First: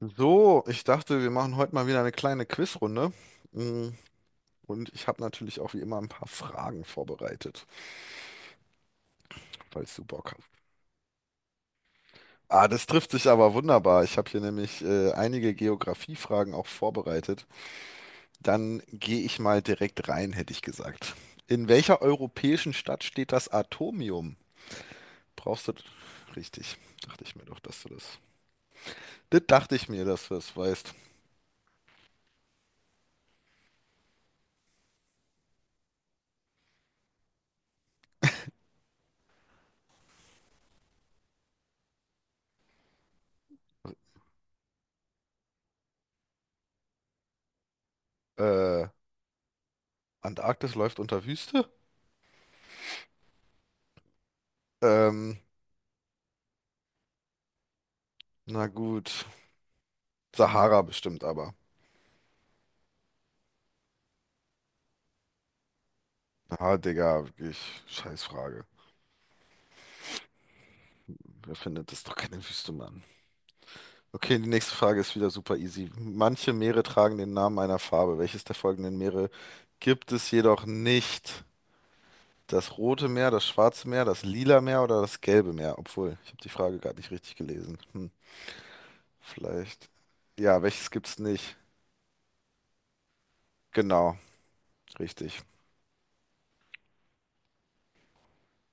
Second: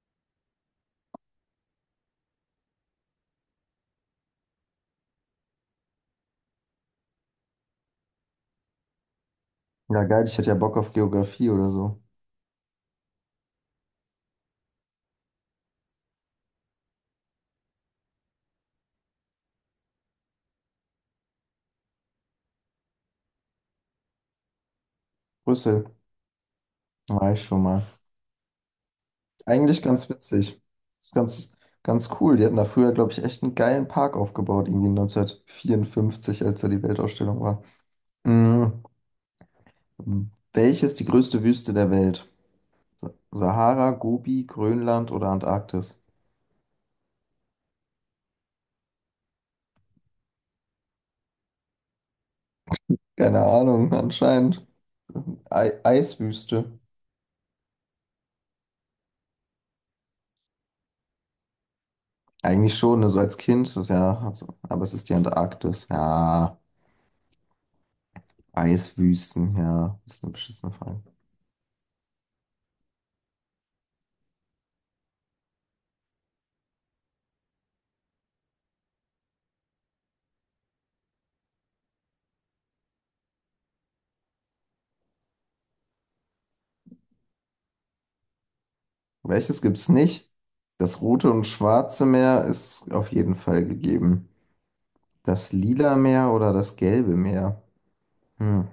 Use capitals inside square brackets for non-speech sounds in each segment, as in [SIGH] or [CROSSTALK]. So, ich dachte, wir machen heute mal wieder eine kleine Quizrunde. Mm. Und ich habe natürlich auch wie immer ein paar Fragen vorbereitet, falls du Ja, geil, Bock ich hätte ja hast. Bock auf Geografie oder so. Ah, das trifft sich aber wunderbar. Ich habe hier nämlich einige Geografiefragen auch vorbereitet. Dann gehe ich mal direkt rein, hätte ich gesagt. In welcher europäischen Stadt steht das Atomium? Brauchst du... Brüssel, Richtig, dachte war ich mir ich doch, schon dass mal. du das... Das dachte Eigentlich ich mir, ganz dass du das witzig. weißt. Ist ganz cool. Die hatten da früher, glaube ich, echt einen geilen Park aufgebaut, irgendwie 1954, als da die Weltausstellung war. Mhm. Welches die größte Wüste der Welt? Sahara, Gobi, Grönland oder Antarktis? Äh, Antarktis läuft unter Wüste? Keine Ahnung, [LAUGHS] anscheinend. Ähm, Ei Eiswüste. na gut. Sahara bestimmt aber. Eigentlich schon, ne, so als Kind, das ist ja, also, aber es ist die Antarktis. Ja. Ah, Digga, wirklich, scheiß Frage. Eiswüsten, ja, das ist eine beschissene Frage. Wer findet das doch keine Wüste, Mann? Okay, die nächste Frage ist wieder super easy. Manche Meere tragen den Namen einer Farbe. Welches der folgenden Meere gibt es jedoch nicht? Das Rote Meer, das Schwarze Meer, das Lila Meer oder das Gelbe Meer? Obwohl, ich habe die Frage gerade nicht richtig gelesen. Hm, Welches gibt's vielleicht. nicht? Ja, welches Das gibt's Rote und nicht? Schwarze Meer ist auf jeden Fall Genau, gegeben. richtig. Das Lila Meer oder das Gelbe Meer? Hm.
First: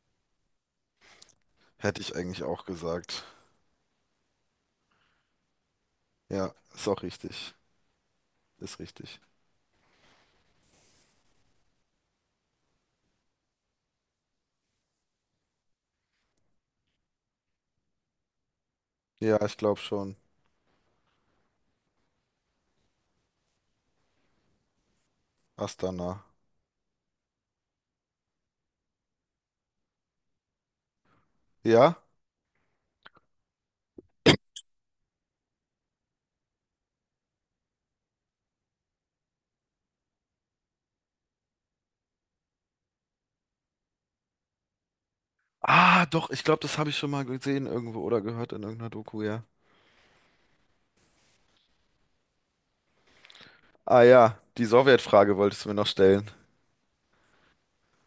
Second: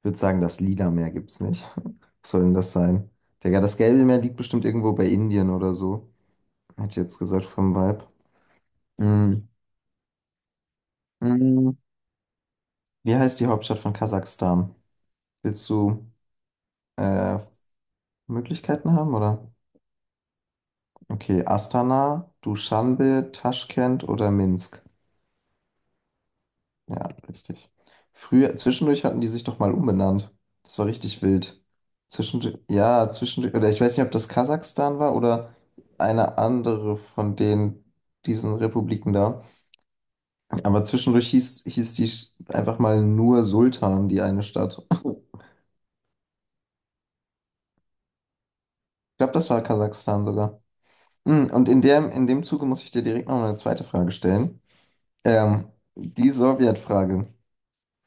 Ich würde sagen, das Lila Meer gibt's nicht. Hätte ich [LAUGHS] Was eigentlich soll denn auch das sein? gesagt. Digga, das Gelbe Meer liegt bestimmt irgendwo bei Indien oder so. Ja, ist Hätte ich auch jetzt gesagt richtig. vom Vibe. Ist richtig. Hm. Hm. Wie heißt die Hauptstadt von Kasachstan? Willst du äh, Möglichkeiten haben, Ja, oder? ich glaube schon. Okay, Astana, Duschanbe, Taschkent oder Minsk? Astana. Ja, richtig. Früher, zwischendurch hatten die sich doch mal umbenannt. Das war richtig wild. Ja? Zwischendurch, ja, zwischendurch, oder ich weiß nicht, ob das Kasachstan war oder eine andere von den, diesen Republiken da. Aber zwischendurch hieß die einfach mal nur Sultan, die eine Stadt. [LAUGHS] Ah, doch, ich glaube, das habe ich schon mal gesehen irgendwo oder gehört in irgendeiner Ich Doku, glaube, ja. das war Kasachstan sogar. Hm, und in dem Zuge muss ich dir direkt noch eine zweite Ah Frage ja, stellen. die Sowjetfrage wolltest Ähm, du mir noch stellen. die Sowjetfrage.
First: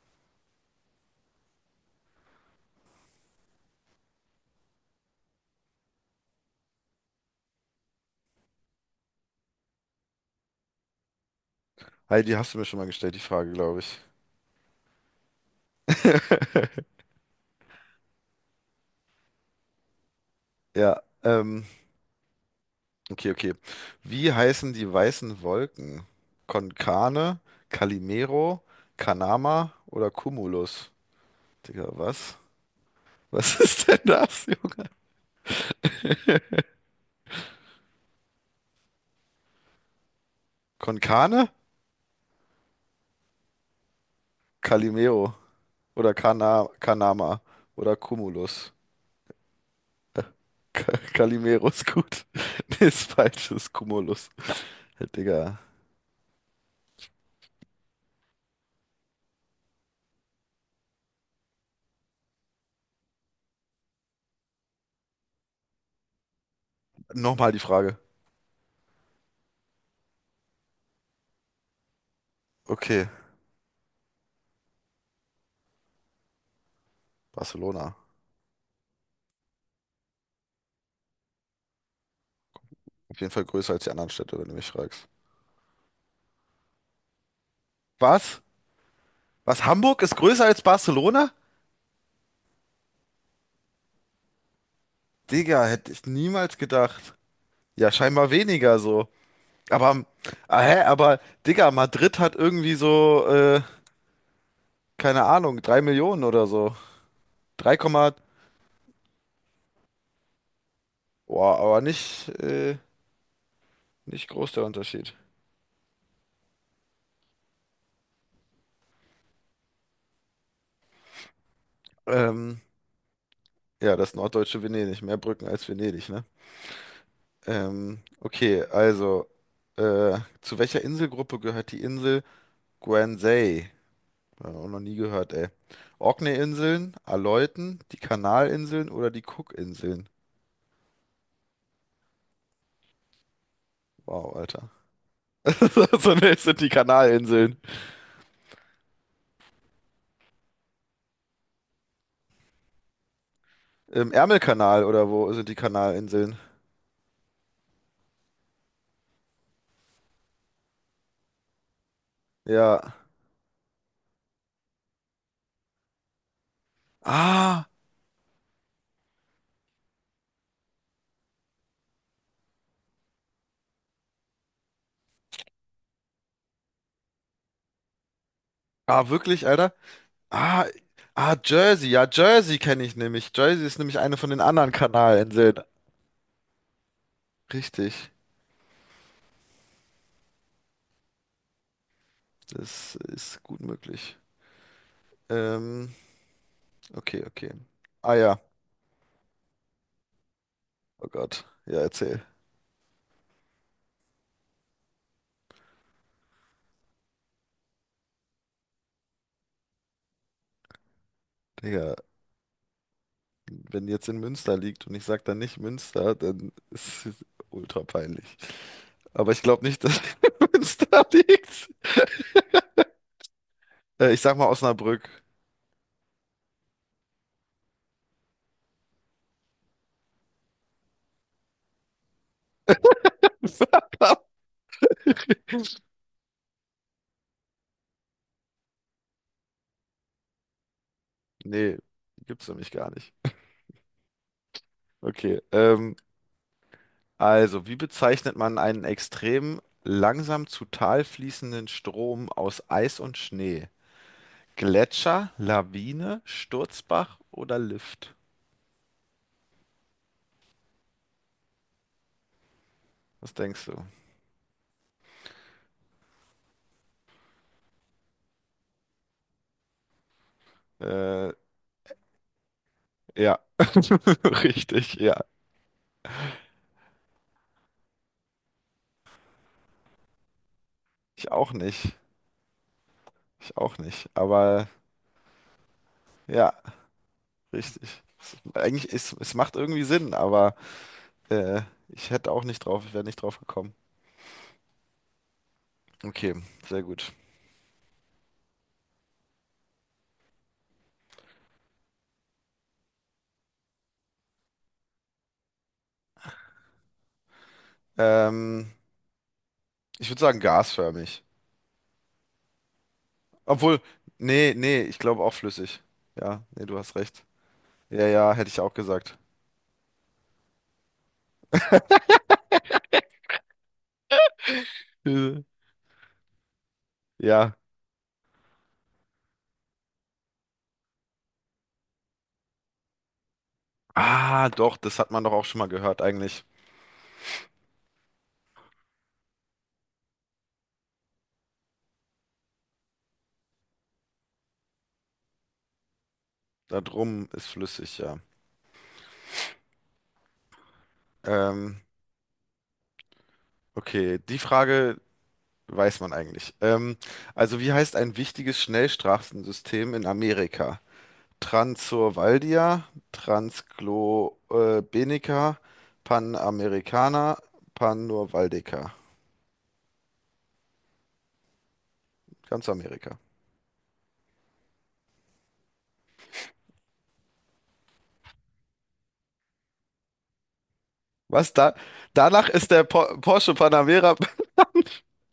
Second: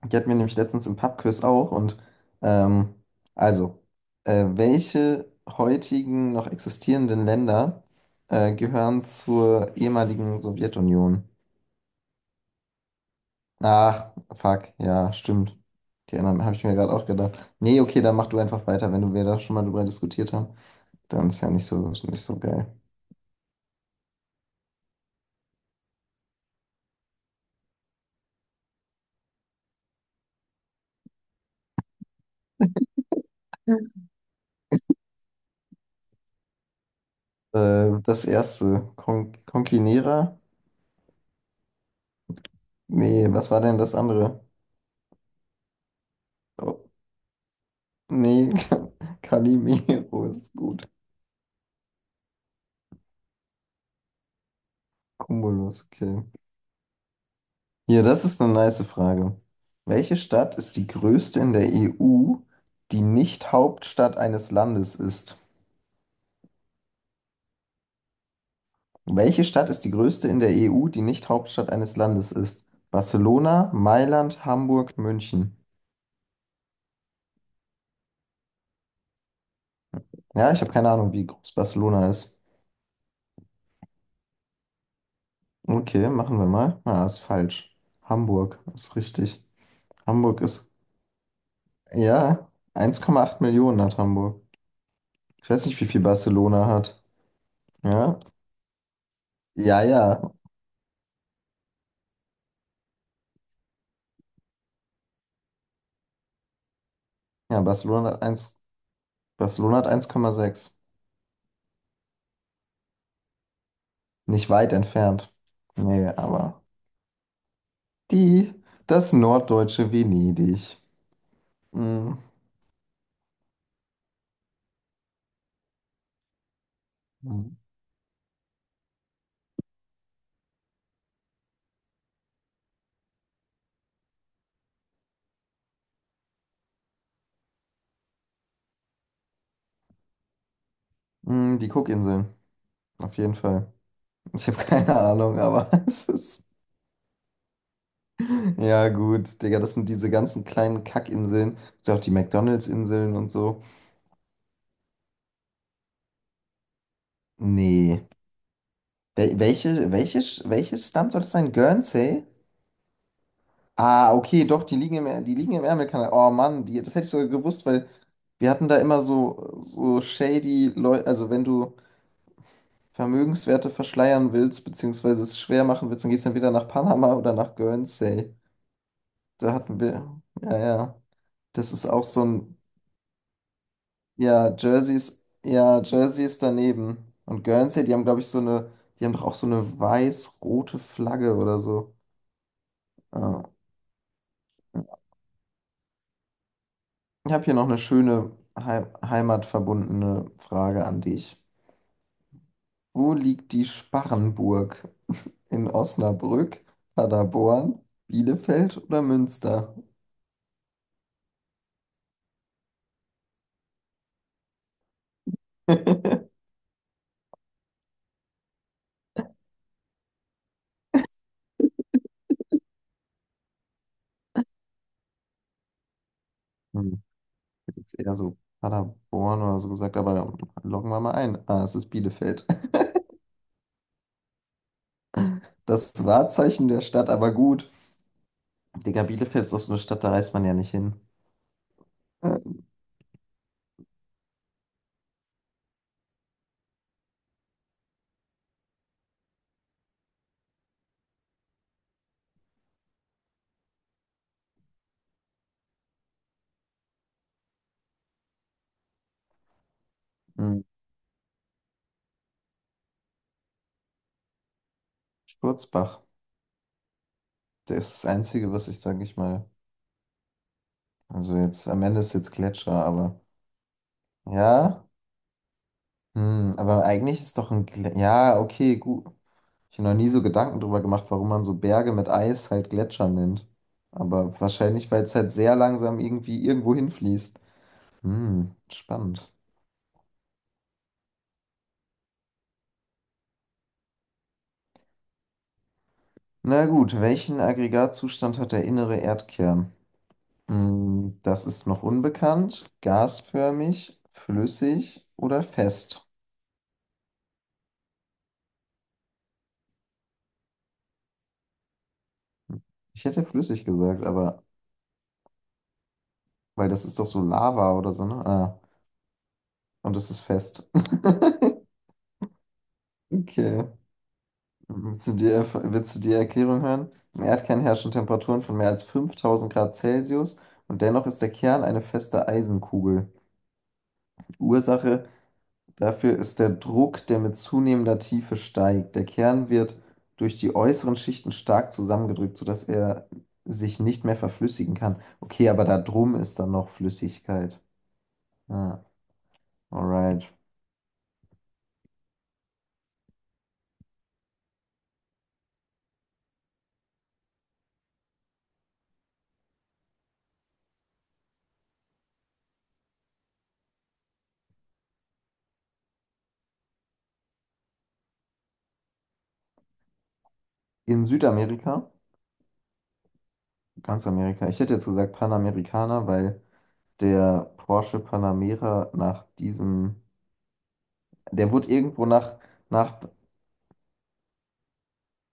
Die hatten wir nämlich letztens im Pub-Quiz auch. Und ähm, also, welche heutigen noch existierenden Länder gehören zur ehemaligen Sowjetunion? Heidi, die hast du mir schon mal gestellt, die Frage, glaube ich. Ach, fuck, ja, stimmt. Die anderen habe ich mir gerade auch gedacht. Nee, okay, dann mach du einfach weiter, wenn du wir da schon mal drüber diskutiert haben. Ja, Dann ist ja nicht so, nicht so geil. okay, okay. Wie heißen die weißen Wolken? Konkane, Calimero, Kanama oder Cumulus? Digga, was? Was [LAUGHS] Ja. ist denn das, Junge? Das erste, Conquinera? Konkane, Nee, was war denn das andere? Calimero oder Oh, Kanama oder nee, Cumulus? [LAUGHS] Calimero ist gut. Calimero ist gut. [LAUGHS] Nee, ist falsch, ist Cumulus. Hey, Digga. Cumulus, okay. Hier, das ist eine nice Frage. Welche Stadt ist die größte in der EU, die nicht Hauptstadt eines Landes ist? Nochmal die Frage. Welche Stadt ist die größte in der EU, die nicht Hauptstadt eines Landes ist? Okay, Barcelona, Mailand, Hamburg, München. Barcelona. Ja, ich habe keine Ahnung, wie groß Barcelona ist. Auf jeden Fall größer als die anderen Städte, wenn du mich fragst. Okay, machen wir mal. Na, ist falsch. Was? Hamburg ist richtig. Was, Hamburg ist Hamburg größer als ist, Barcelona? ja, 1,8 Millionen hat Hamburg. Ich Digga, weiß nicht, wie hätte viel ich niemals Barcelona hat. gedacht. Ja, Ja, scheinbar weniger so. ja, Aber, ja. ah, hä, aber, Digga, Madrid hat irgendwie so, keine Ahnung, 3 Millionen oder so. Ja, 3, Barcelona hat eins. Barcelona hat eins Komma sechs. Aber nicht, nicht Nicht groß der weit Unterschied. entfernt. Nee, aber die, das norddeutsche Venedig. Mm. Ähm, ja, das norddeutsche Venedig. Mehr Brücken als Venedig, ne? Mhm. Okay, also, zu welcher Inselgruppe gehört die Insel Guernsey? Auch noch nie gehört, ey. Orkney-Inseln, Aleuten, die Kanalinseln oder die Cook-Inseln? Mm, die Cookinseln, auf jeden Fall. Wow, Ich habe Alter. keine [LAUGHS] Ahnung, [LAUGHS] aber es So, ne, es ist. sind die Kanalinseln. Ja, gut, Digga, das sind diese ganzen kleinen Kackinseln. Ist ja auch die McDonald's-Inseln und so. Im Ärmelkanal oder wo sind die Kanalinseln? Nee. Welche, welches Land soll das sein? Guernsey? Ja. Ah, okay, doch, die liegen im, die liegen im Ärmelkanal. Oh Mann, die, das hätte ich sogar gewusst, Ah, weil wir hatten da immer so, so shady Leute. Also, wenn du Vermögenswerte verschleiern willst, beziehungsweise es schwer machen willst, dann gehst du entweder nach Panama oder nach Guernsey. ah, wirklich, Da Alter? hatten wir, ja, Ah, ja. Das ist Jersey. auch Ja, so ein, Jersey kenne ich nämlich. Jersey ist nämlich eine von den anderen Kanalinseln. ja, Jersey ist daneben. Und Guernsey, die haben, Richtig. glaube ich, so eine, die haben doch auch so eine weiß-rote Flagge oder so. Das ist Ah, ja, gut möglich. Ähm. Okay, ich habe okay. hier noch eine Ah schöne ja. Heimatverbundene Frage an Oh dich. Gott. Ja, erzähl. Wo liegt die Sparrenburg? In Osnabrück, Paderborn, Bielefeld oder Münster? Digga, wenn jetzt in Münster liegt und ich sag dann nicht Münster, [LAUGHS] dann ist es ultra peinlich. Aber ich glaube nicht, dass [LAUGHS] Münster liegt. Ich sag mal Osnabrück. Hm, ich hätte jetzt eher so Paderborn oder so gesagt, aber loggen wir mal ein. Ah, es ist Bielefeld. [LAUGHS] [LAUGHS] Das Wahrzeichen der Stadt, aber gut. Digga, Bielefeld ist doch so eine Stadt, da reist man ja nicht hin. Nee, Äh, gibt's nämlich gar nicht. Okay, also, wie bezeichnet man einen extrem langsam zu Tal fließenden Strom aus Eis und Schnee? Gletscher, Lawine, Sturzbach oder Lift? hm, Was denkst du? Sturzbach, der ist das Einzige, was ich, sage ich mal. Äh. Also jetzt, am Ende ist jetzt Gletscher, aber Ja, [LAUGHS] ja. richtig, ja. Hm, aber eigentlich ist doch ein... Glä ja, okay, gut. Ich habe noch nie so Gedanken drüber gemacht, Ich warum man auch so Berge nicht. mit Eis halt Gletscher nennt. Ich auch nicht. Aber Aber wahrscheinlich, weil es halt sehr langsam irgendwie ja, irgendwo hinfließt. richtig. Hm, Eigentlich, spannend. es macht irgendwie Sinn, aber äh, ich hätte auch nicht ich wäre nicht drauf gekommen. Okay, Na sehr gut, gut. welchen Aggregatzustand hat der innere Erdkern? Hm, das ist noch unbekannt. Gasförmig, flüssig oder fest? Ähm, ich würde sagen gasförmig. Ich hätte flüssig Obwohl, gesagt, aber nee, nee, ich glaube auch flüssig. Ja, nee, weil du das hast ist doch so recht. Lava oder so, Ja, ne? ja, hätte Ah, ich auch gesagt. und es ist fest. [LAUGHS] Okay. Willst du die, [LAUGHS] willst du die Erklärung hören? Im Ja. Erdkern herrschen Temperaturen von mehr als 5.000 Grad Celsius und dennoch ist der Kern eine feste Eisenkugel. Ah, doch, das Ursache hat man doch auch schon mal gehört dafür ist eigentlich. der Druck, der mit zunehmender Tiefe steigt. Der Kern wird durch die äußeren Schichten stark zusammengedrückt, sodass er sich nicht mehr verflüssigen kann. Okay, aber da drum ist dann noch Da drum ist Flüssigkeit. flüssig, ja. Ah, alright. Ähm, okay, die Frage Weiß man eigentlich. Also wie heißt ein wichtiges Schnellstraßensystem in Amerika? Transurvaldia, Transglobenica, Panamericana, Panurvaldeca. In Südamerika, Ganz Amerika. ganz Amerika, ich hätte jetzt gesagt Panamerikaner, weil der Porsche Panamera nach diesem, der Was wurde da? irgendwo nach, Danach ist der nach, Porsche Panamera.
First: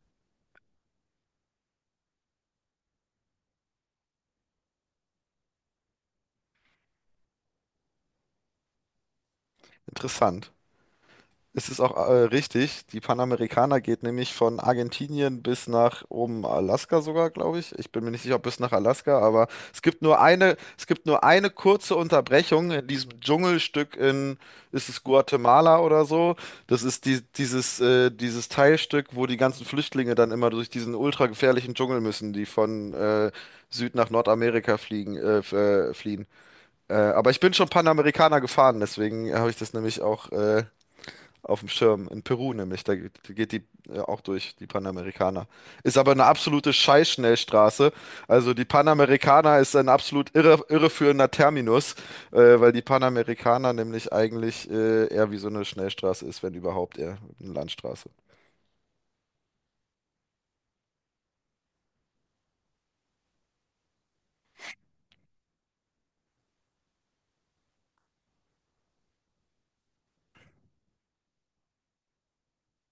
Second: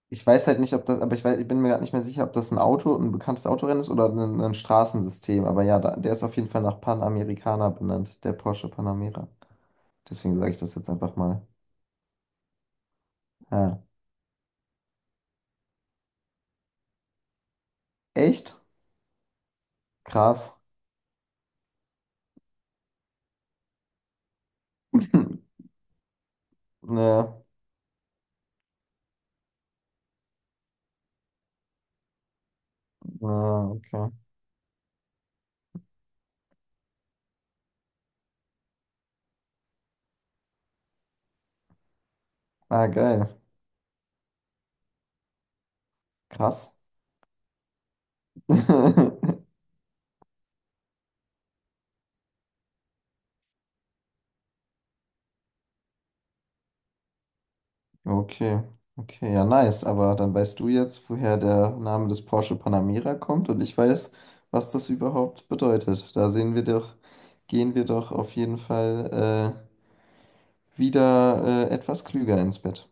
ich weiß halt nicht, ob das, aber ich weiß, ich bin mir gerade nicht mehr sicher, ob das ein Auto, ein bekanntes Autorennen ist oder ein Straßensystem. Aber ja, da, der ist auf jeden Fall nach Panamericana benannt, der Porsche Panamera. [LAUGHS] Deswegen Interessant. sage ich das jetzt einfach mal. Es ist auch richtig, die Panamericana Ja. geht nämlich von Argentinien bis nach oben Alaska sogar, glaube ich. Ich bin mir nicht sicher, ob bis Echt? nach Alaska, aber Krass. es gibt nur eine kurze Unterbrechung in diesem Dschungelstück ist es [LAUGHS] Guatemala oder so? Das ist Ja, dieses, dieses Teilstück, wo die ganzen Flüchtlinge dann immer durch diesen ultra gefährlichen Dschungel müssen, die von ja, Süd nach okay. Nordamerika fliehen. Aber ich bin schon Panamericana gefahren, deswegen habe ich das nämlich auch auf dem Schirm. In Peru nämlich, Ah, da geil. geht die auch durch, die Panamericana. Ist aber eine absolute Krass. Scheißschnellstraße. Also die [LAUGHS] Panamericana ist ein absolut irreführender Terminus, weil die Panamericana nämlich eigentlich eher wie so eine Schnellstraße ist, wenn überhaupt eher eine Landstraße. Okay, okay, ja, nice. Aber dann weißt du jetzt, woher der Name des Porsche Panamera kommt und ich weiß, was das überhaupt bedeutet. Da sehen wir doch, gehen wir doch auf jeden Fall wieder etwas klüger ins Bett.